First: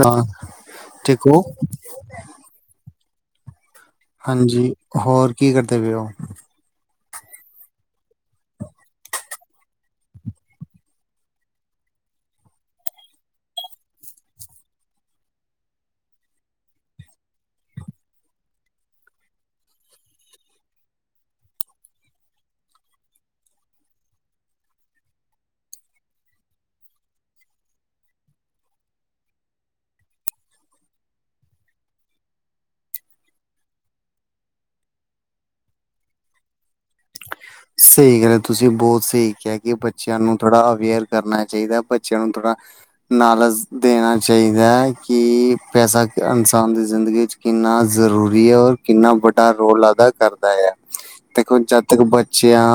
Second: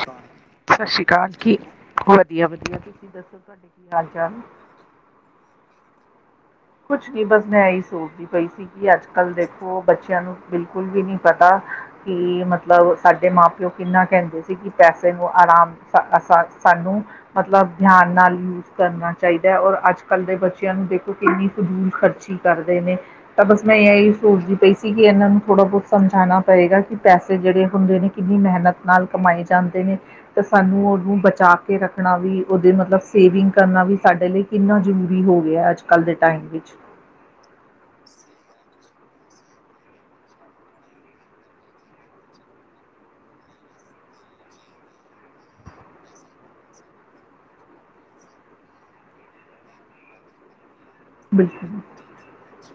ਹਾਂ ਸ਼ਸ਼੍ਰੀ ਠੀਕ ਕਾਲ ਹੋ ਕੀ ਵਦੀਆ, ਵਦੀਆ ਤੁਸੀ ਦੱਸੋ ਤੁਹਾਡੇ ਕੀ ਹਾਲ ਚਾਲ ਹਾਂਜੀ ਹੋਰ ਕੀ ਕਰਦੇ ਪੇਓ ਕੁਛ ਕੀ ਬਸ ਮੈਂ ਏਈ ਸੋਚਦੀ ਪਈ ਸੀ। ਕਿ ਅੱਜ-ਕੱਲ ਦੇਖੋ ਬੱਚਯਾ ਨੂੰ ਬਿਲਕੁਲ ਵੀ ਨੀ ਪਤਾ ਕਿ ਮਤਲਬ ਸਾਡੇ ਮਾਂ ਪਿਓ ਕਿੰਨਾ ਕੈਂਦੇ ਸੀ ਕਿ ਪੈਸੇ ਨੂੰ ਆਰਾਮ [inaudible] ਸਾਨੂੰ ਮਤਲਬ ਧਿਆਨ ਨਾਲ ਯੂਜ ਕਰਨਾ ਚਾਹੀਦੈ ਔਰ ਅੱਜ-ਕੱਲ ਦੇ ਬੱਚਯਾ ਨੂੰ ਦੇਖੋ ਏਨੀ ਫਜੂਲ ਖਰਚੀ ਕਰਦੇ ਨੇ। ਤਾਂ, ਬਸ ਮੈਂ ਏਈ ਸੋਚਦੀ ਪਈ ਸੀ ਕਿ ਏਨਾਂ ਨੂੰ ਥੋੜਾ ਬੋਤ ਸਮਝਾਣਾ ਪਏਗਾ ਕਿ ਪੈਸੇ ਜੇੜੇ ਹੁੰਦੇ ਨੇ ਕਿੰਨੀ ਮੈਹਨਤ ਨਾਲ ਕਮਾਏ ਜਾਂਦੇ ਨੇ ਤੇ ਸਾਨੂੰ ਓਨੂੰ ਬਚਾ ਕੇ ਰੱਖਣਾ ਵੀ ਓੱਦੇ ਮਤਲਬ ਸੇਵਿੰਗ ਕਰਨਾ ਵੀ ਸਾਡੇ ਲਈ ਕਿੰਨਾ ਜ਼ਰੂਰੀ ਹੋ ਗਿਆ ਅੱਜ-ਕੱਲ ਦੇ ਟਾਈਮ ਵਿੱਚ ਸਈ ਗੱਲ ਐ ਤੁਸੀਂ ਬੋਤ ਸਈ ਕੇਆ ਕਿ ਬੱਚਿਆਂ ਨੂੰ ਥੋੜਾ ਅਵੇਅਰ ਕਰਨਾ ਚਾਹੀਦੈ, ਬੱਚਿਆਂ ਨੂੰ ਥੋੜਾ ਨਾਲਜ਼ ਦੇਨਾ ਚਾਹੀਦੈ ਕਿ ਪੈਸਾ ਇਨਸਾਨ ਦੀ ਜ਼ਿੰਦਗੀ ਚ ਕਿੰਨਾ ਜ਼ਰੂਰੀ ਐ ਔਰ ਕਿੰਨਾ ਵੱਡਾ ਰੋਲ ਅਦਾ ਕਰਦਾ ਐ, ਦੇਖੋ ਬਿਲਕੁਲ, ਜੱਦ ਤੱਕ ਬ ਚੇਆਂ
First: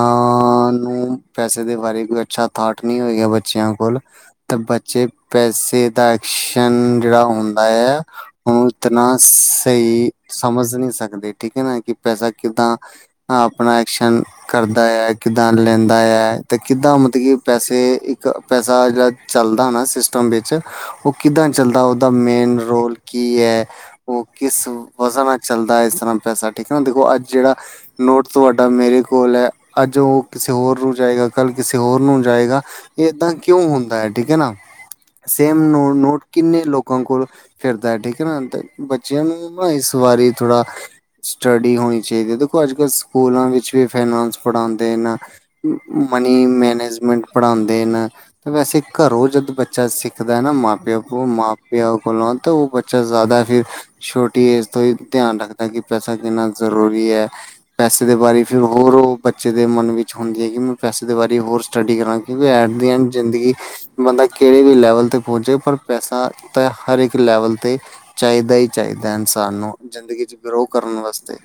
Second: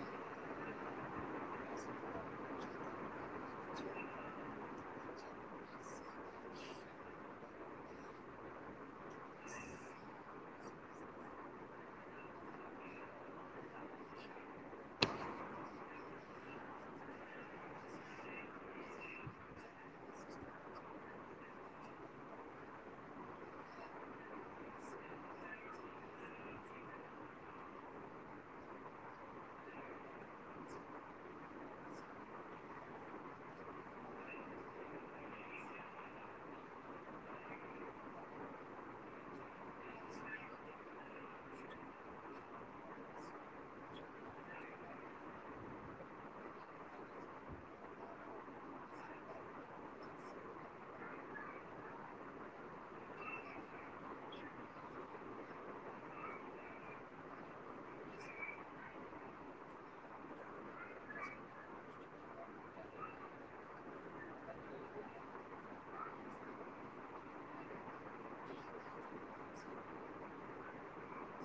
ਨੂੰ ਪੈਸੇ ਦੇ ਬਾਰੇ ਕੋਈ ਅੱਛਾ ਥਾਟ ਨੀ ਹੋਏਗਾ ਬੱਚਿਆ ਕੋਲ ਤਾ ਬੱਚੇ ਪੈਸੇ ਦਾ ਐਕਸ਼ਨ ਜੇੜਾ ਹੁੰਦੈ ਆ ਓ ਇਤਨਾ ਸਈ ਸਮਝ ਨੀ ਸਕਦੇ, ਠੀਕ ਐ ਨਾ ਕਿ ਪੈਸਾ ਕਿੱਦਾਂ ਹਾਂ, ਅਪਨਾ ਐਕਸ਼ਨ ਕਰਦਾ ਐ, ਕਿੱਦਾਂ ਲੈਂਦਾ ਐ ਤੇ ਕਿੱਦਾਂ ਮਤੇ ਕਿ ਪੈਸੇ ਇੱਕ ਪੈਸਾ ਜੇੜਾ ਚੱਲਦਾ ਨਾ ਸਿਸਟਮ ਵਿੱਚ ਓ ਕਿੱਦਾਂ ਚੱਲਦਾ, ਓੱਦਾ ਮੇਨ ਰੋਲ ਕੀ ਐ। ਓ ਕਿਸ ਵਜਾ ਨਾਲ ਚੱਲਦਾ ਏ ਐਸ ਤਰਾਂ ਪੈਸਾ, ਠੀਕ ਐ ਨਾ, ਦੇਖੋ ਅੱਜ ਜੇੜਾ ਨੋਟ ਤੁਆਡਾ ਮੇਰੇ ਕੋਲ ਐ, ਅੱਜ ਓ ਕਿਸੇ ਹੋਰ ਨੂੰ ਜਾਏਗਾ, ਕੱਲ ਕਿਸੇ ਹੋਰ ਨੂੰ ਜਾਏਗਾ। ਏਦਾਂ ਕਿਓਂ ਹੁੰਦਾ ਐ, ਠੀਕ ਐ ਨਾ, ਸੇਮ ਨੋ ਨੋਟ ਕਿੰਨੇ ਲੋਕਾਂ ਕੋਲ ਫਿਰਦਾ ਏ ਠੀਕ ਏ ਨਾ ਤੇ ਬੱਚਿਆਂ ਨੂੰ ਇਸ ਵਾਰੀ ਥੋੜਾ ਸਟਡੀ ਹੋਣੀ ਚਾਈਦੀ ਏ, ਦੇਖੋ ਅੱਜ-ਕੱਲ ਸਕੂਲਾਂ ਵਿੱਚ ਵੀ ਫਾਈਨਾਸ ਪੜਾਂਦੇ ਏ ਨਾ। ਮਨੀ ਮੈਨੇਜਮੈਂਟ ਪੜਾਦੇ ਨ। ਵੈਸੇ ਘਰੋਂ ਜਦ ਬੱਚਾ ਸਿੱਖਦੈ ਨਾ ਮਾਂ-ਪਿਓ ਕੋਲ ਮਾਂ-ਪਿਆਂ ਕੋਲੋਂ ਤੇ ਓਹ ਬੱ ਚਾ ਜੈਦਾ ਫਿਰ ਛੋਟੀ ਏਜ ਤੋਂ ਈ ਧਿਆਨ ਰੱਖਦੈ ਕਿ ਪੈਸਾ ਕਿੰਨਾ ਜ਼ਰੂਰੀ ਐ। ਪੈਸੇ ਦੇ ਬਾਰੇ ਫਿਰ ਹੋਰ ਓਹ ਬੱਚੇ ਦੇ ਮਨ ਵਿੱਚ ਹੁੰਦੀ ਏ ਕਿ ਮੈਂ ਪੈਸੇ ਦੇ ਬਾਰੀ ਹੋਰ ਸਟੱਡੀ ਕਰਾਂ ਕਿਉਂਕਿ ਐਟ ਦੀ ਐਂਡ ਜ਼ਿੰਦਗੀ ਬੰਦਾ ਕੇੜੇ ਵੀ ਲੈਵਲ ਤੇ ਪਹੁੰਚੇ ਪਰ ਪੈਸਾ ਤਾਂ ਹਰ ਇੱਕ ਲੈਵਲ ਤੇ ਚਾਈਦਾ ਈ ਚਾਈਦੈ ਇਨਸਾਨ ਨੂੰ ਜ਼ਿੰਦਗੀ ਚ ਗਰੋਹ ਕਰਨ ਵਾਸਤੇ।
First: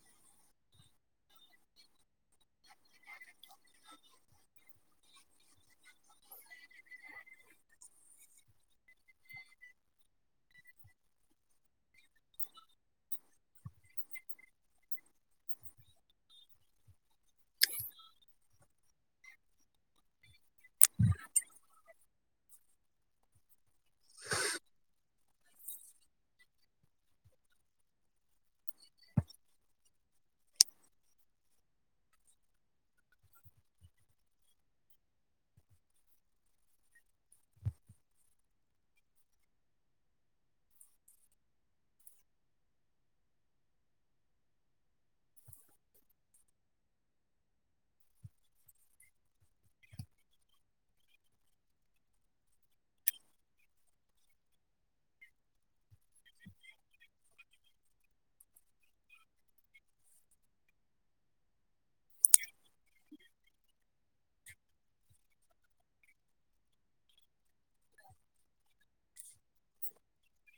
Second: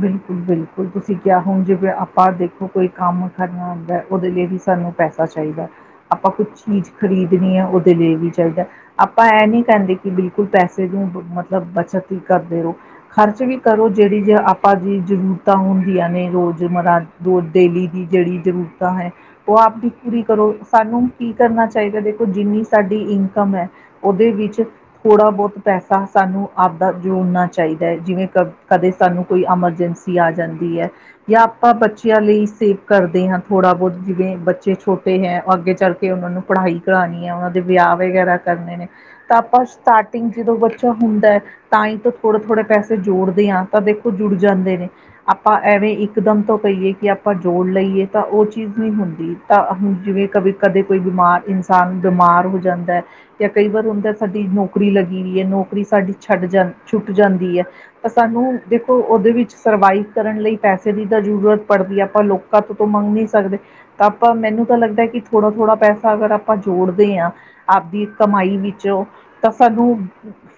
ਬਿਲਕੁਲ-ਬਿਲਕੁਲ, ਤੁਸੀਂ ਕਿਆ ਹੁਣ ਜਿਵੇ ਅਪਾਂ ਦੇਖੋ ਕੋਈ ਕੰਮ ਕਰਨਾ ਹੁੰਦੈ, ਓਦੇ ਲਈ ਵੀ ਸਾਨੂੰ ਪੈਸਾ ਚਾਈਦਾ ਆਪਾਂ ਕੁਛ ਚੀਜ਼ ਖ਼ਰੀਦਣੀ ਐ ਓਦੇ ਲਈ ਵੀ ਚਾਹੀਦੈ‌। ਆਪਾਂ ਐਹ ਨੀ ਕੈੰਦੇ ਕਿ ਬਿਲਕੁਲ ਪੈਸੇ ਦੀ ਬ ਮਤਲਬ ਬੱਚਤ ਹੀ ਕਰਦੇ ਰੋ। ਖਰਚ ਵੀ ਕਰੋ ਜੇੜੀ ਜੇ ਅਪ ਪਾ ਜੀ ਜ਼ਰੂਰਤਾਂ ਹੁੰਦੀਆਂ ਨੇ ਰੋਜ਼ਮਰਾ ਰੋਜ ਡੇਲੀ ਦੀ ਜੇੜੀ ਜ਼ਰੂਰਤਾਂ ਹੈ। ਓ ਆਪ ਦੀ ਪੂਰੀ ਕਰੋ ਸਾਨੂੰ ਕੀ ਕਰਨਾ ਚਾਹੀਦੈ ਦੇਖੋ ਜਿੰਨੀ ਸਾਡੀ ਇਨਕਮ ਐ ਓਦੇ ਵਿੱਚ ਥੋੜਾ ਬੌਤ ਪੈਸਾ ਸਾਨੂੰ ਆਪਦਾ ਜੋੜਨਾ ਚਾਹੀਦੈ ਜਿਵੇਂ ਕਦ ਕਦੇ ਸਾਨੂੰ ਕੋਈ ਐਮਰਜੈਂਸੀ ਆ ਜਾਂਦੀ ਐ। ਯਾ ਆਪਾਂ ਬੱਚਿਆਂ ਲਈ ਸੇਵ ਕਰਦੇ ਹਾਂ ਥੋੜ੍ਹਾ ਬੌਤ ਜਿਵੇਂ ਬੱਚੇ ਛੋਟੇ ਹੈ, ਅੱਗੇ ਚੱਲ ਕੇ ਓਨਾਂ ਨੂੰ ਪੜ੍ਹਾਈ ਕਰਾਣੀ ਐ, ਓਨਾਂ ਦੇ ਵਿਆਹ ਵਗੈਰਾ ਕਰਨੇ ਨੇ। ਤਾਂ ਆਪਾਂ ਸਟਾਟਿੰਗ ਜਦੋਂ ਬੱਚਾ ਹੁੰਦੈ ਤਾਂ ਈ ਤ ਥੋੜੇ-ਥੋੜੇ ਪੈਸੇ ਜੋੜਦੇ ਆਂ, ਤਾਂ ਦੇਖੋ ਜੁੜ ਜਾਂਦੇ ਨੇ। ਆਪਾਂ ਐਵੇਂ ਇਕਦਮ ਤੋਂ ਕਈਏ ਕਿ ਆਪਾਂ ਜੋੜ ਲਈਏ ਤਾਂ ਓ ਚੀਜ਼ ਨੀ ਹੁੰਦੀ। ਤਾਂ ਹੁਣ ਜਿਵੇਂ ਕਦੇ-ਕਦੇ ਕੋਈ ਬਿਮਾਰ ਇਨਸਾਨ ਬਿਮਾਰ ਹੋ ਜਾਂਦੈ ਜਾਂ ਕਈ ਵਾਰ ਹੁੰਦੈ ਸਾਡੀ ਨੌਕਰੀ ਲੱਗੀ ਵੀਈ ਐ, ਨੌਕਰੀ ਸਾਡੀ ਛੱਡ ਜਾਂ ਛੁੱਟ ਜਾਂਦੀ ਐ। ਤਾਂ ਸਾਨੂੰ ਦੇਖੋ ਓਦੇ ਵਿੱਚ ਸਰਵਾਈਵ ਕਰਨ ਲਈ ਪੈਸੇ ਦੀ ਤਾਂ ਜ਼ਰੂਰਤ ਪੜਦੀ ਐ, ਆਪਾਂ ਲੋਕਾਂ ਤੋਂ ਤਾਂ ਮੰਗ ਨੀ ਸਕਦੇ। ਤਾਂ ਆਪਾਂ ਮੈਨੂੰ ਤਾਂ ਲੱਗਦੈ ਕਿ ਥੋੜਾ-ਥੋੜ੍ਹਾ ਪੈਸਾ ਅਗਰ ਅਪਾਂ ਜੋੜਦੇ ਆਂ। ਆਪਦੀ ਕਮਾਈ ਵਿੱਚੋ ਤਾਂ ਸਾਨੂੰ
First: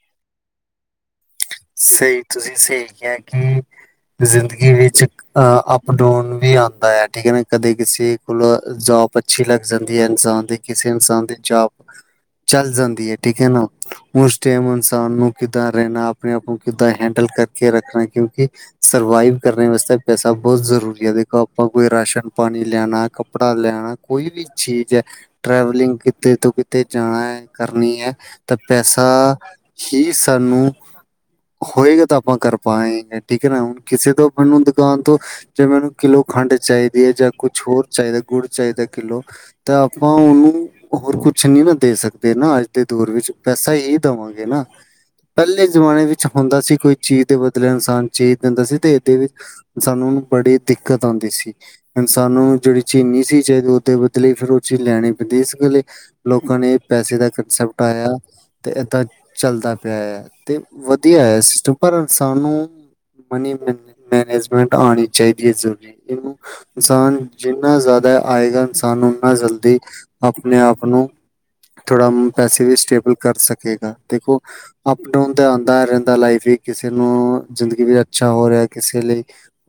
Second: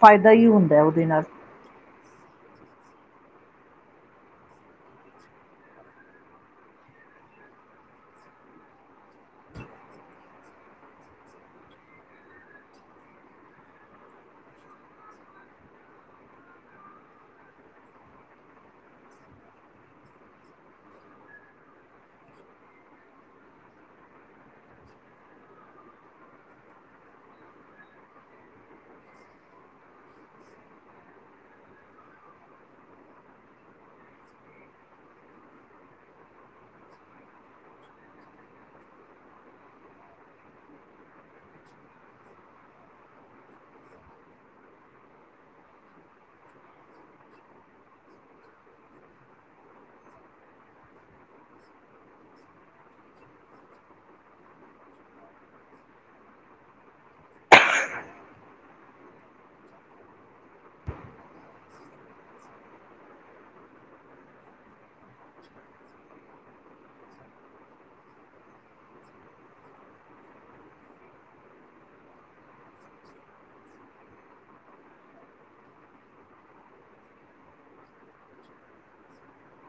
ਫਾਇਦਾ ਈ ਹੁੰਦੈ ਉਦੇ ਨਾਲ। ਸਈ ਤੁਸੀਂ ਸਈ ਕਿਆ ਕਿ ਜ਼ਿੰਦਗੀ ਵਿੱਚ ਅ ਅਪ ਡਾਊਨ ਵੀ ਆਂਦਾ ਐ, ਠੀਕ ਐ ਨਾ ਕਦੇ ਕਿਸੇ ਕੋਲ ਜੋਬ ਅੱਛੀ ਲੱਗ ਜਾਂਦੀ ਹੈ, ਇਨਸਾਨ ਦੀ ਕਿਸੇ ਇਨਸਾਨ ਦੀ ਜਾਬ ਚੱਜ ਜਾਂਦੀ ਏ, ਠੀਕ ਹੈ ਨਾ। ਉਸ ਟੈਮ ਇਨਸਾਨ ਨੂੰ ਕਿੱਦਾਂ ਰੈਣਾ? ਅਪਣੇ ਆਪ ਨੂੰ, ਕਿੱਦਾਂ ਹੈਂਡਲ ਕਰਕੇ ਰੱਖਣੈ ਕਿਉਂਕਿ ਸਰਵਾਈਵ ਕਰਨੇ ਵਾਸਤੇ ਪੈਸਾ ਬੌਤ ਜ਼ਰੂਰੀ ਹੈ, ਦੇਖੋ ਆਪਾਂ ਕੋਈ ਰਾਸ਼ਨ ਪਾਣੀ ਲਿਆਣਾ, ਕੱਪੜਾ ਲਿਆਣਾ। ਕੋਈ ਵੀ, ਚੀਜ਼ ਐ। ਟਰੈਵਲਿੰਗ, ਕਿਤੇ ਤੋਂ ਕਿਤੇ ਜਾਣਾ ਐ, ਕਰਨੀ ਹੈ ਤਾਂ ਪੈਸਾ ਹੀ, ਸਾਨੂੰ ਹੋਏਗਾ, ਤਾਂ ਆਪਾਂ ਕਰ ਪਾਏੰਗੇ, ਠੀਕ ਹੈ ਨਾ। ਹੁਣ, ਕਿਸੇ ਤੋਂ ਆਪਾਂ ਨੂੰ ਦੁਕਾਨ ਤੋਂ ਜੇ ਮੈਨੂੰ ਕਿੱਲੋ ਖੰਡ ਚਾਹੀਦੀ ਹੈ, ਜਾਂ ਕੁਛ ਹੋਰ ਚਾਹੀਦੈ ਗੁੜ ਚਾਹੀਦੈ, ਕਿੱਲੋ ਤਾਂ, ਆਪਾਂ ਉਹਨੂੰ ਹੋਰ ਕੁਛ ਨੀ ਨਾ ਦੇ ਸਕਦੇ ਨਾ, ਅੱਜ ਦੇ ਦੋਰ ਵਿੱਚ ਪੈਸਾ ਇ ਦੇਵਾਂਗੇ ਨਾ, ਪਹਿਲੇ ਜਮਾਨੇ ਵਿੱਚ ਹੁੰਦਾ ਸੀ, ਕੋਈ ਚੀਜ਼ ਦੇ ਬਦਲੇ ਇਨਸਾਨ ਚੀਜ਼ ਦਿੰਦਾ ਸੀ, ਤੇ ਇਹਦੇ ਵਿੱ ਸਾਨੂੰ, ਬੜੀ ਦਿੱਕਤ ਆਉਂਦੀ ਸੀ। ਇਨਸਾਨ ਨੂੰ, ਜਿਹੜੀ ਚੀਜ਼ ਨਹੀਂ ਸੀ ਚਾਹੀਦੀ, ਉਹਦੇ ਬਦਲੇ ਫਿਰ ਉਹ ਚੀਜ਼ ਲੈਣੀ ਪੈਂਦੀ, ਇਸ ਗਲੇ ਲੋਕਾਂ ਨੇ, ਪੈਸੇ ਦਾ ਕੰਸੈਪਟ ਆਇਆ, ਤੇ ਏਦਾਂ ਚੱਲਦਾ ਪਿਆ ਐ। ਤੇ, ਵਧੀਆ ਹੈ ਸਿਸਟਮ। ਪਰ ਸਾਨੂੰ ਮਨੀ ਮੈਨੇ, ਮੈਨੇਜਮੈਂਟ ਆਣੀ ਚਾਹੀਦੀ ਏ ਜ਼ਰੂਰੀ, ਇਹਨੂੰ ਇਨਸਾਨ ਜਿੰਨਾ ਜਿਆਦਾ ਆਏਗਾ, ਇਨਸਾਨ ਓਨਾ ਜਲਦੀ ਆਪਣੇ ਆਪ ਨੂੰ ਥੋੜਾ ਪੈਸੇ ਵੀ, ਸਟੇਬਲ ਕਰ ਸਕੇਗਾ। ਦੇਖੋ, ਆਪ ਅਪ-ਡਾਊਨ ਤੇ ਆਂਦਾ ਰਹਿੰਁਦਾ ਲਾਈਫ ਵਿੱਚ ਕਿਸੇ ਨੂੰ ਜ਼ਿੰਦਗੀ ਵੀ ਅੱਛਾ ਹੋ ਰਿਆ, ਕਿਸੇ ਲਈ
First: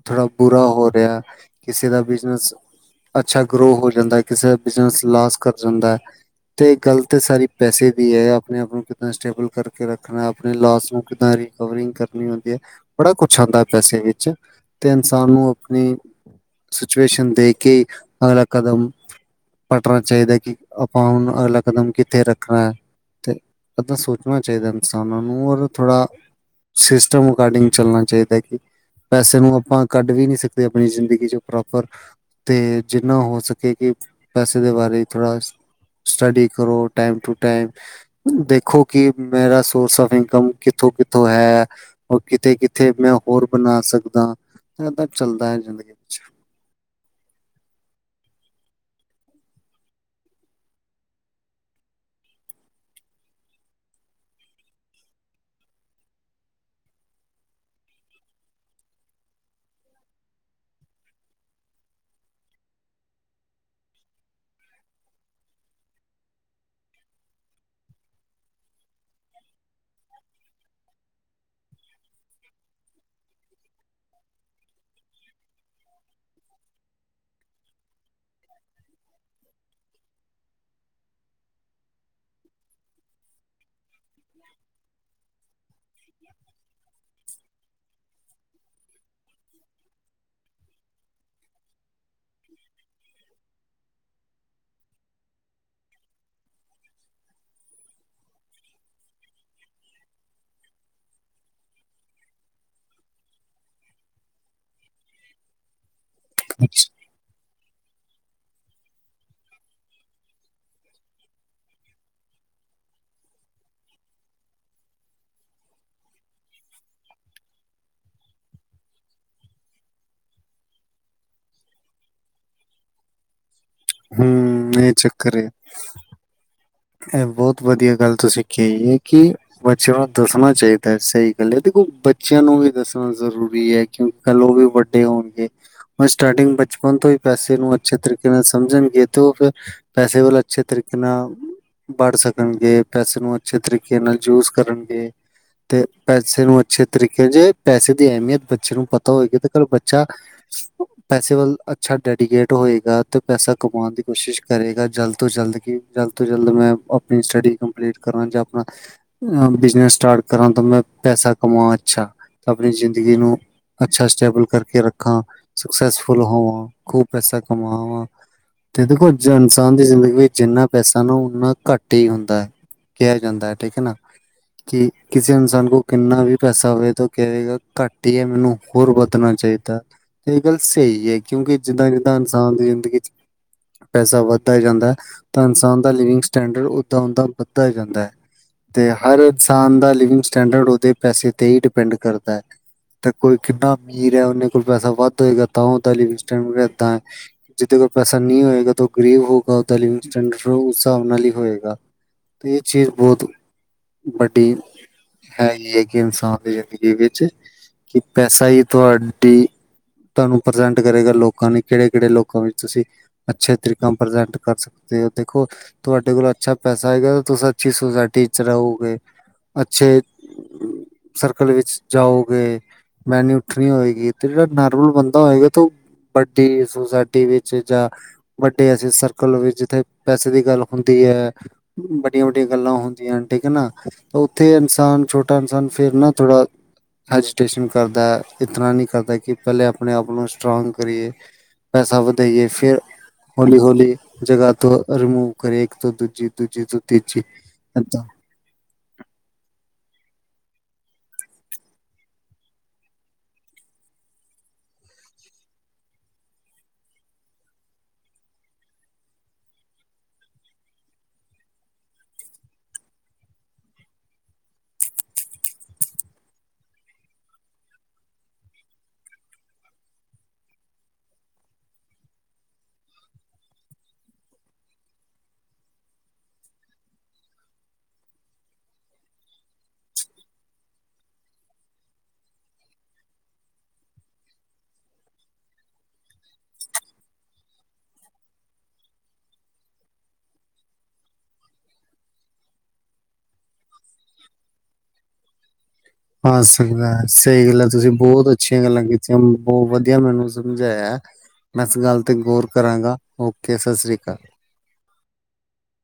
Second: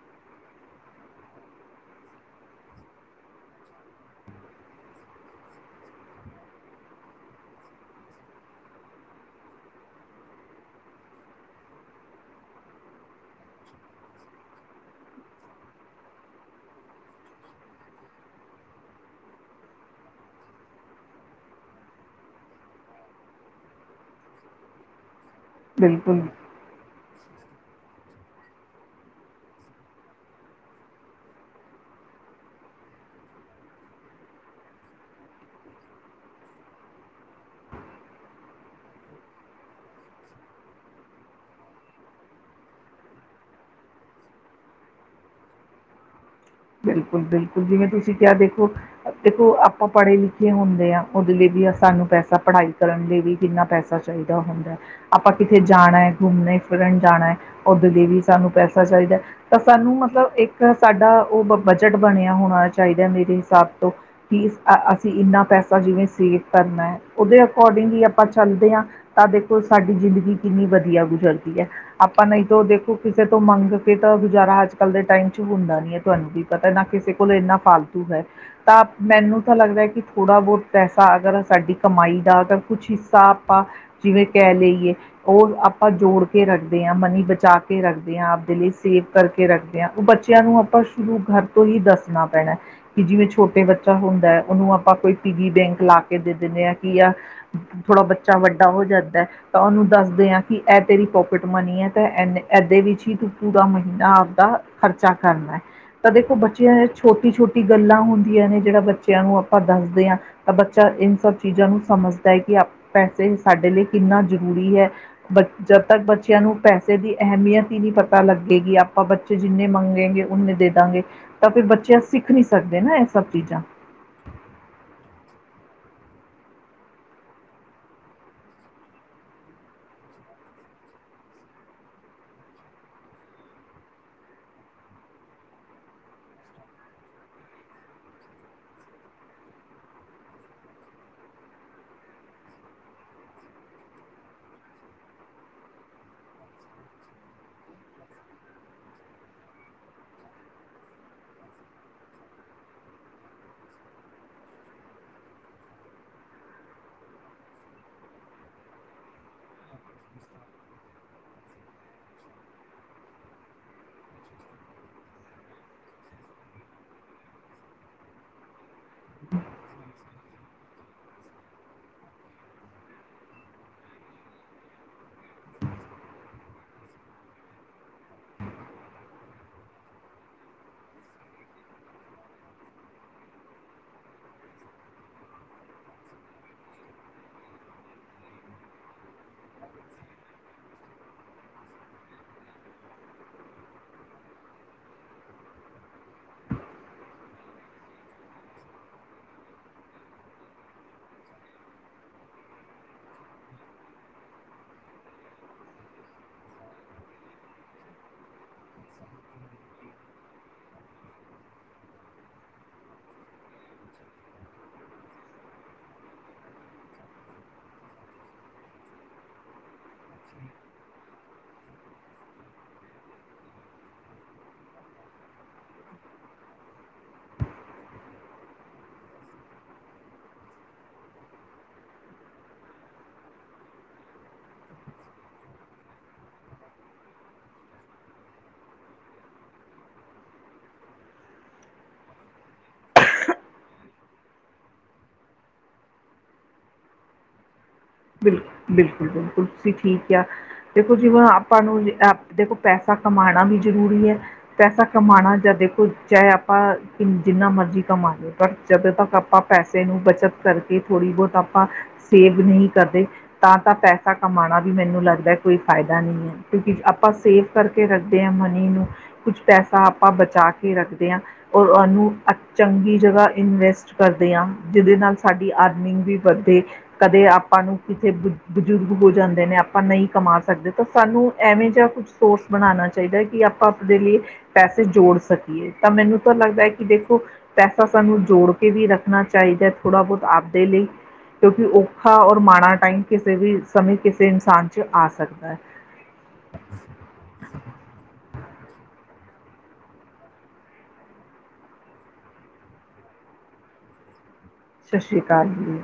ਥੋੜ੍ਹਾ ਬੁਰਾ ਹੋ ਰਿਹਾ, ਕਿਸੇ ਦਾ ਬਿਜਨਸ ਅੱਛਾ ਗਰੋ ਹੋ ਜਾਂਦਾ, ਕਿਸੇ ਦਾ ਬਿਜਨਸ ਲਾਸ ਕਰ ਜਾਂਦਾ ਐ। ਤੇ ਗੱਲ ਲ ਤੇ ਸਾਰੀ ਪੈਸੇ ਦੀ ਐ, ਆਪਣੇ ਆਪ ਨੂੰ ਕਿੱਦਾਂ ਸਟੇਬਲ ਕਰਕੇ ਰੱਖ ਣਾ, ਅਪਣੇ ਲਾਸ ਨੂੰ ਕਿੱਦਾਂ ਰਿਕਵਰਿੰਗ ਕਰਨੀ ਹੁੰਦੀ ਐ। ਬੜਾ ਕੁਛ ਆਂਦਾ ਪੈਸੇ ਵਿੱਚ। ਤੇ ਇਨਸਾਨ ਨੂੰ, ਅਪਣੀ ਸਿਚੁਏਸ਼ਨ ਦੇਖ ਕੇ ਅਗਲਾ ਕਦਮ ਪਟਣਾ ਚਾਹੀਦਾ ਐ, ਕਿ ਆਪਾਂ ਹੁਣ ਅਗਲਾ ਕਦਮ ਕਿੱਥੇ ਰੱਖਣਾ ਐ। ਤੇ ਏਦਾਂ ਸੋਚਣਾ ਚਾਹੀਦਾ ਇਨਸਾਨਾਂ ਨੂੰ, ਔਰ ਥੋੜ੍ਹਾ। ਬਿਲਕੁਲ ਸਿਸਟਮ ਅਕਾਡਿੰਗ ਚੱਲਣਾ ਚਾਹੀਦਾ, ਐ ਕਿ। ਪੈਸੇ ਨੂੰ ਆਪਾਂ ਕੱਢ ਵੀ ਨੀ ਸਕਦੇ, ਅਪਣੀ ਜ਼ਿੰਦਗੀ ਚੋ ਪ੍ਰੋਪਰ। ਤੇ ਜਿੰਨਾ ਹੋ ਸਕੇ, ਕਿ ਪੈਸੇ ਦੇ ਬਾਰੇ ਥੋੜ੍ਹਾ। ਸਟੱਡੀ ਕਰੋ। ਟੈਮ ਟੂ ਟੈਮ ਦੇਖੋ ਕਿ ਮੇਰਾ ਸੋਰਸ ਆਫ ਇਨਕਮ ਕਿੱਥੋਂ-ਕਿੱਥੋਂ ਹੈ? ਔ ਕਿੱਥੇ -ਕਿੱਥੇ ਮੈਂ ਹੋਰ ਬਣਾ ਸਕਦਾ? ਇਨਾਂ ਤੱਕ ਚੱਲਦਾ ਐ, ਜ਼ਿੰਦਗੀ ਵਿੱਚ। ਬਿਲਕੁਲ -ਬਿਲਕੁਲ, ਜਿਵੇਂ ਤੁਸੀਂ ਕਿਹਾ, ਦੇਖੋ। ਦੇਖੋ, ਆਪਾਂ -ਪੜ੍ਹੇ ਲਿਖੇ ਹੁੰਦੇ ਆਂ। ਉਹਦੇ ਲਈ ਵੀ ਸਾਨੂੰ ਪੈਸਾ, ਪੜ੍ਹਾਈ ਕਰਨ ਲੀ ਵੀ ਜਿੰਨਾ ਪੈਸਾ ਚਾਹੀਦਾ ਹੁੰਦੈ। ਆਪਾਂ ਕਿੱਥੇ ਜਾਣਾ ਐੁ, ਕਲ਼ਮਣੇ ਫਿਰਨ ਜਾਣਾ ਐ, ਔਦੇ ਲੀ ਵੀ ਸਾਨੂੰ ਪੈਸਾ ਚਾਹੀਦਾ। ਤਾਂ ਸਾਨੂੰ, ਮਤਲਬ, ਇੱਕ ਸਾਡਾ ਉਹ ਬਜਟ ਬਣਿਆ ਹੋਣਾ ਚਾਹੀਦਾ, ਮੇਰੇ ਹਿਸਾਬ ਤੋਂ। ਕਿ ਅਸੀਂ ਇੰਨਾ ਪੈਸਾ, ਜਿਵੇਂ, ਸੇਵ ਕਰਨਾ ਐ। ਉੱਦੇ ਅਕੋਰਡਿੰਗ ਹੀ ਆਪਾਂ ਚੱਲਦੇ ਆਂ। ਤਾਂ ਦੇਖੋ, ਸਾਡੀ ਜ਼ਿੰਦਗੀ ਕਿੰਨੀ ਵਧੀਆ, ਗੁਜ਼ਰਦੀ ਐ। ਆਪਾਂ ਨਹੀਂ ਤੋ, ਦੇਖੋ, ਕਿਸੇ ਤੋਂ ਮੰਗ ਕੇ ਤਾਂ ਗੁਜ਼ਾਰਾ ਅੱਜ-ਕੱਲ ਦੇ ਟਾਈਮ ਚ ਹੁੰਦਾ ਨੀ ਐ। ਤੁਹਾਨੂੰ ਵੀ ਪਤਾ ਨਾ, ਕਿਸੇ ਕੋਲ ਇੰਨਾ ਫਾਲਤੂ ਹੈ। ਤਾਂ ਮੈਨੂੰ ਤਾਂ ਲੱਗਦਾ ਕਿ, ਥੋੜ੍ਹਾ ਬਹੁਤ ਪੈਸਾ, ਅਗਰ ਸਾਡੀ ਕਮਾਈ ਦਾ ਅਗਰ ਕੁਛ ਹਿ ਆਪਾਂ, ਜਿਵੇਂ ਕਹਿ ਲਈਏ, ਔ ਆਪਾਂ ਜੋੜ ਕੇ ਰੱਖਦੇ ਆਂ, ਮਨੀ ਬਚਾ ਕੇ। ਰੱਖਦੇ ਆਂ, ਆਪਦੇ ਲੀ ਸੇਵ ਕਰਕੇ ਰੱਖਦੇ ਆਂ, ਔਰ ਬੱਚਿਆਂ ਨੂੰ ਆਪਾਂ ਸ਼ੁਰੂ ਘਰ ਤੋਂ ਹੀ ਦੱਸਣਾ ਪੈਣਾ। ਕਿ, ਜਿਵੇਂ ਛੋਟੇ ਬੱਚਾ ਹੁੰਦਾ, ਉਹਨੂੰ ਆਪਾਂ ਕੋਈ ਪੀਗੀ ਬੈਂਕ ਲਾ ਕੇ ਦੇ ਦਿੰਦੇ ਆਂ ਕਿ ਆ ਥੋੜਾ, ਬੱਚਾ ਵੱਡਾ ਹੋ ਜਾਂਦਾ ਐ। ਤਾਂ ਉਹਨੂੰ ਦੱਸਦੇ ਆਂ ਕਿ, ਐ ਤੇਰੀ ਪੋਕਿਟ ਮਨੀ ਐ, ਤੇ ਏਨੇ, ਏਦੇ ਵਿੱਚ ਹੀ ਤੂੰ ਪੂਰਾ ਮਹੀਨਾ ਆਪਦਾ ਖਰਚਾ ਕਰਨਾ ਐ, ਤਾਂ ਦੇਖੋ ਬੱਚੇ ਛੋਟੀ-ਛੋਟੀ, ਗੱਲਾਂ ਹੁੰਦੀਆਂ ਨੇ, ਜਿਹੜਾ ਬੱਚਿਆਂ ਨੂੰ ਆਪਾਂ ਦੱਸਦੇ ਹਾਂ। ਤਾਂ ਬੱਚਾ ਇਨ ਸਭ ਚੀਜ਼ਾਂ ਨੂੰ ਸਮਝਦਾ ਐ, ਕਿ ਪੈਸੇ ਸਾਡੇ ਲਈ ਕਿੰਨਾ ਜ਼ਰੂਰੀ ਐ। ਬ, ਜਦ ਤੱਕ ਬੱਚਿਆਂ ਨੂੰ, ਪੈਸੇ ਦੀ ਅਹਿਮੀਅਤ ਹੀ ਨੀ ਪਤਾ ਲੱਗੇਗੀ, ਆਪਾਂ ਬੱਚੇ ਜਿੰਨੇ ਮੰਗੇੰਗੇ, ਉਨੇ ਦੇ ਦਾਂਗੇ, ਤਾਂ ਫਿਰ ਬੱਚੇ ਸਿੱਖ ਨੀ ਸਕਦੇ ਨਾ ਇਹ ਸਭ ਚੀਜ਼ਾਂ। ਹੁੰ, ਏ ਚੱਕਰ ਏ। ਏ ਬੋਤ ਵਧੀਆ ਗੱਲ ਤੁਸੀਂ ਕਹੀ ਏ, ਕਿ। ਬੱਚਿਆਂ ਨੂੰ ਦੱਸਣਾ ਚਾਹੀਦਾ, ਸਹੀ ਗੱਲ ਐ। ਦੇਖੋ, ਬੱਚਿਆਂ ਨੂੰ ਵੀ ਦੱਸਣਾ ਜ਼ਰੂਰੀ ਐ। ਕਿਉਂ, ਕੱਲ ਉਹ ਵੀ ਵੱਡੇ ਹੋਣਗੇ। ਸਟਾਰਟਿੰਗ ਬਚਪਨ ਤੋਂ ਈ ਪੈਸੇ ਨੂੰ, ਅੱਛੇ ਤਰੀਕੇ ਨਾਲ ਸਮਝਣਗੇ, ਤੌ ਫਿਰ ਪੈਸੇ ਵਲ, ਅੱਛੇ ਤਰੀਕੇ ਨਾਲ। ਬੜ ਸਕਣਗੇ, ਪੈਸੇ ਨੂੰ ਅੱਛੇ ਤਰੀਕੇ ਨਾਲ ਯੂਜ ਕਰਨਗੇ। ਤੇ ਪੈਸੇ ਨੂੰ ਅੱਛੇ ਤਰੀਕੇ, ਜੇ ਪੈਸੇ ਦੀ ਅਹਿਮੀਅਤ ਬੱਚੇ ਨੂੰ ਪਤਾ ਹੋਏਗੀ, ਤੇ ਕੱਲ ਬੱਚਾ [inaudible] ਪੈਸੇ ਵੱਲ ਅੱਛਾ ਡੈਡੀਕੇਟ ਹੋਏਗਾ, ਤੇ ਪੈਸਾ ਕਮਾਉਣ ਦੀ ਕੋਸ਼ਿਸ਼ ਕਰੇਗਾ, ਜਲਦ ਤੋਂ ਜਲਦ ਕਿ ਗ਼ਲਤ ਜਲਦ ਮੈਂ, ਅਪਣੀ ਸਟੱਡੀ ਕੰਪਲੀਟ ਕਰਾਂ ਜਾਂ ਆਪਣਾ ਬਿਜਨਸ ਸਟਾਰਟ ਕਰਾਂ, ਤਾਂ ਮੈਂ ਪੈਸਾ ਕਮਾ ਅੱਛਾ ਤਾਂ, ਆਪਣੀ ਜ਼ਿੰਦਗੀ ਨੂੰ ਅੱਛਾ ਸਟੈਬਲ ਕਰਕੇ ਰੱਖਾ, ਸਕਸੈਸਫੁਲ ਹੋਵਾਂ, ਖੂਬ ਪੈਸਾ ਕਮਾਵਾਂ। ਤੇ ਦੇਖੋ, ਇਨਸਾਨ ਦੀ ਜ਼ਿੰਦਗੀ ਵਿੱਚ ਜਿੰਨਾ ਪੈਸਾ ਉਨਾਹ ਘੱਟ ਈ ਹੁੰਦਾ ਐ, ਕਿਹਾ ਜਾਂਦਾ ਐ, ਠੀਕ ਐ ਨਾ। ਕਿ ਕਿਸੇ ਇਨਸਾਨ ਕੋਲ ਕਿੰਨਾ ਵੀ ਪੈਸਾ ਹੋਵੇ, ਤਾਂ ਉਹ ਕਵੇਗਾ ਘੱਟ ਹੀ ਹੈ ਮੈਨੂੰ ਹੋਰ ਵਧਣਾ ਚਾਹੀਦਾ ਇਹ ਗੱਲ ਸਹੀ ਹੈ, ਕਿਉਂਕਿ ਜਿੱਦਾਂ- ਜਿੱਦਾਂ ਇਨਸਾਨ ਦੀ ਜ਼ਿੰਦਗੀ ਚ ਪੈਸਾ ਵੱਧਦਾ ਜਾਂਦਾ ਹੈ ਤਾਂ, ਇਨਸਾਨ ਦਾ ਲਿਵਿੰਗ ਸਟੈਂਡਰਡ ਉਦਾਂ -ਉਦਾਂ ਵੱਧਦਾ ਜਾਂਦਾ ਹੈ। ਤੇ ਹਰ ਇਨਸਾਨ ਦਾ ਲਿਵਿੰਗ ਸਟੈਂਡਰਡ, ਉਹਦੇ ਪੈਸੇ ਤੇ ਹੀ ਡਿਪੈਂਡ ਕਰਦਾ ਹੈ। ਤੇ ਕੋਈ ਕਿੰਨਾ ਅਮੀਰ ਹੈ, ਉਹਦੇ ਕੋਲ ਪੈਸਾ ਵੱਧ ਹੋਏਗਾ, ਤਾਂ ਉਹ ਲੀਵਿੰਗ ਸਟੈੰਡਰਡ ਏਦਾਂ ਹੈ। ਜਿੱਦੇ ਕੋਲ ਪੈਸਾ ਨਹੀਂ ਹੋਏਗਾ, ਤਾਂ ਉਹ ਗ਼ਰੀਬ ਹੋਊਗਾ ਉਹ ਤਾਂ ਉਹਦਾ ਲੀਵਿੰਗ ਸਟੈੰਡਰਡ ਉਸ ਹਿਸਾਬ ਨਾਲ ਹੀ ਹੋਏਗਾ, ਤੇ ਇਹ ਚੀਜ਼ ਬਹੁਤ ਵੱਡੀ ਹੈ ਹੀ ਹੈ ਕਿ, ਇਨਸਾਨ ਦੀ ਜ਼ਿੰਦਗੀ ਵਿੱਚ ਕਿ ਪੈਸਾ ਹੀ ਤੁਹਾਡੀ ਤੁਹਾਨੂੰ, ਪ੍ਰਜੈਂਟ ਕਰੇਗਾ, ਲੋਕਾਂ ਨੇ ਕਿਹੜੇ -ਕਿਹੜੇ ਲੋਕਾਂ ਵਿੱਚ ਤੁਸੀਂ ਅੱਛੇ ਤਰੀਕਾ ਪ੍ਰਜੈਂਟ ਕਰ ਸਕਦੇ ਹੋ। ਦੇਖੋ, ਤੁਹਾਡੇ ਕੋਲ ਅੱਛਾ ਪੈਸਾ ਆਏਗਾ, ਤੁਸੀਂ ਅੱਛੀ ਸੁਸਾਇਟੀ ਚ ਰਹੋਗੇ। ਅੱਛੇ, ਸਰਕਲ ਵਿੱਚ ਜਾਉਗੇ। ਬਹਿਨੀ -ਉੱਠਣੀ ਹੋਏਗੀ, ਤੇ ਜਿਹੜਾ ਨਾਰਮਲ ਬੰਦਾ ਹੋਏਗਾ, ਤੌ ਵੱਡੀ ਸੁਸਾਇਟੀ ਵਿੱਚ ਜਾਂ, ਵੱਡੇ ਅਸੀਂ ਸਰਕਲ ਵਿੱਚ ਜਿੱਥੇ ਪੈਸੇ ਦੀ ਗੱਲ ਹੁੰਦੀ ਹੈ। ਵੱਡੀਆਂ- ਵੱਡੀਆਂ ਗੱਲਾਂ ਹੁੰਦੀਆਂ ਹਨ, ਠੀਕ ਹੈ ਨਾ, ਉੱਥੇ ਇਨਸਾਨ, ਛੋਟਾ ਇਨਸਾਨ ਫਿਰ ਨਾ ਥੋੜਾ ਹੈਜੀਟੇਸ਼ਨ ਕਰਦਾ, ਇਤਨਾ ਨਹੀਂ ਕਰਦਾ ਕਿ ਪਹਿਲੇ ਆਪਣੇ ਆਪ ਨੂੰ ਸਟਰਾਂਗ ਕਰੀਏ। ਪੈਸਾ ਵਧਾਈਏ, ਫੇਰ ਹੌਲੀ ਹੌਲੀ ਜਗ੍ਹਾ ਤੋਂ ਰਿਮੂਵ ਕਰੇ, ਇੱਕ ਤੋਂ ਦੂਜੀ, ਦੂਜੀ ਤੋ ਤੀਜੀ ਬਿਲਕੁਲ- ਬਿਲਕੁਲ, ਬਿਲਕੁਲ ਤੁਸੀਂ ਠੀਕ ਕਿਹਾ। ਦੇਖੋ ਜਿਵੇਂ, ਆਪਾਂ ਨੂੰ ਦੇਖੋ ਪੈਸਾ ਕਮਾਉਣਾ ਵੀ ਜ਼ਰੂਰੀ ਹੈ। ਪੈਸਾ ਕਮਾਉਣਾ, ਜਾਂ ਦੇਖੋ ਚਾਹੇ ਆਪਾਂ ਜਿੰਨਾ ਮਰਜੀ ਕਮਾ ਲਉ। ਪਰ ਜਦੋਂ ਤੱਕ ਆਪਾਂ ਪੈਸੇ ਨੂੰ ਬੱਚਤ ਕਰਕੇ ਥੋੜ੍ਹੀ ਬਹੁਤ ਆਪਾਂ ਸੇਵ ਨਹੀਂ ਕਰਦੇ, ਤਾਂ, ਤਾਂ ਪੈਸਾ ਕਮਾਉਣਾ ਵੀ ਮੈਨੂੰ ਲੱਗਦਾ ਕੋਈ ਫਾਇਦਾ ਨਹੀਂ ਹੈ, ਕਿਉਂਕਿ ਆਪਾਂ ਸੇਫ ਕਰਕੇ ਰੱਖਦੇ ਹਾਂ ਮਨੀ ਨੂੰ, ਕੁੱਝ ਪੈਸਾ ਆਪਾਂ ਬਚਾ ਕੇ ਰੱਖਦੇ ਹਾਂ। ਔਰ ਉਹਨੂੰ ਅ ਚੰਗੀ ਜਗ੍ਹਾ ਇਨਵੈਸਟ ਕਰਦੇ ਹਾਂ, ਜਿਹਦੇ ਨਾਲ ਸਾਡੀ ਅਰਨਿੰਗ ਵੀ ਵੱਧੇ। ਕਦੇ, ਆਪ ਆਪਾਂ, ਨੂੰ ਕਿੱਥੇ ਬਜ਼ੁਰਗ ਹੋ ਜਾਂਦੇ ਨੇ, ਆਪਾਂ ਨਹੀਂ ਕਮਾ ਸਕਦੇ ਤਾਂ ਸਾਨੂੰ ਐਵੇਂ ਜਿਹਾ ਕੁਛ ਸੋਰਸ ਬਣਾਉਣਾ ਚਾਹੀਦਾ ਕਿ, ਆਪਾਂ ਆਪਦੇ ਲਈ ਪੈਸੇ ਜੋੜ ਸਕੀਏ, ਤਾਂ ਮੈਨੂੰ ਤਾਂ ਲੱਗਦਾ ਹੈ ਕਿ ਦੇਖੋ ਪੈਸਾ ਸਾਨੂੰ ਜੋੜ ਕੇ ਵੀ ਰੱਖਣਾ ਚਾਹੀਦਾ, ਥੋੜ੍ਹਾ ਬਹੁਤ ਆਪਦੇ ਲਈ, ਕਿਉਂਕਿ ਔਖਾ ਔਰ ਮਾੜ ਟਾਈਮ ਕਿਸੇ ਵੀ ਸਮੇਂ ਕਿਸੇ ਇਨਸਾਨ ਚ ਆ ਸਕਦਾ ਹੈ। ਆ ਸਕਦਾ ਸਹੀ ਗੱਲ ਹੈ ਤੁਸੀਂ ਬਹੁਤ ਅੱਛੀਆਂ ਗੱਲਾਂ ਕੀਤੀਆਂ ਬਹੁਤ ਵਧੀਆ ਮੈਨੂੰ ਸਮਝਾਇਆ ਮੈਂ ਇਸ ਗੱਲ ਤੇ ਗੌਰ ਕਰਾਂਗਾ ਓਕੇ ਸਤਿ ਸ਼੍ਰੀ ਅਕਾਲ ਸਤਿ ਸ਼੍ਰੀ ਅਕਾਲ ਜੀ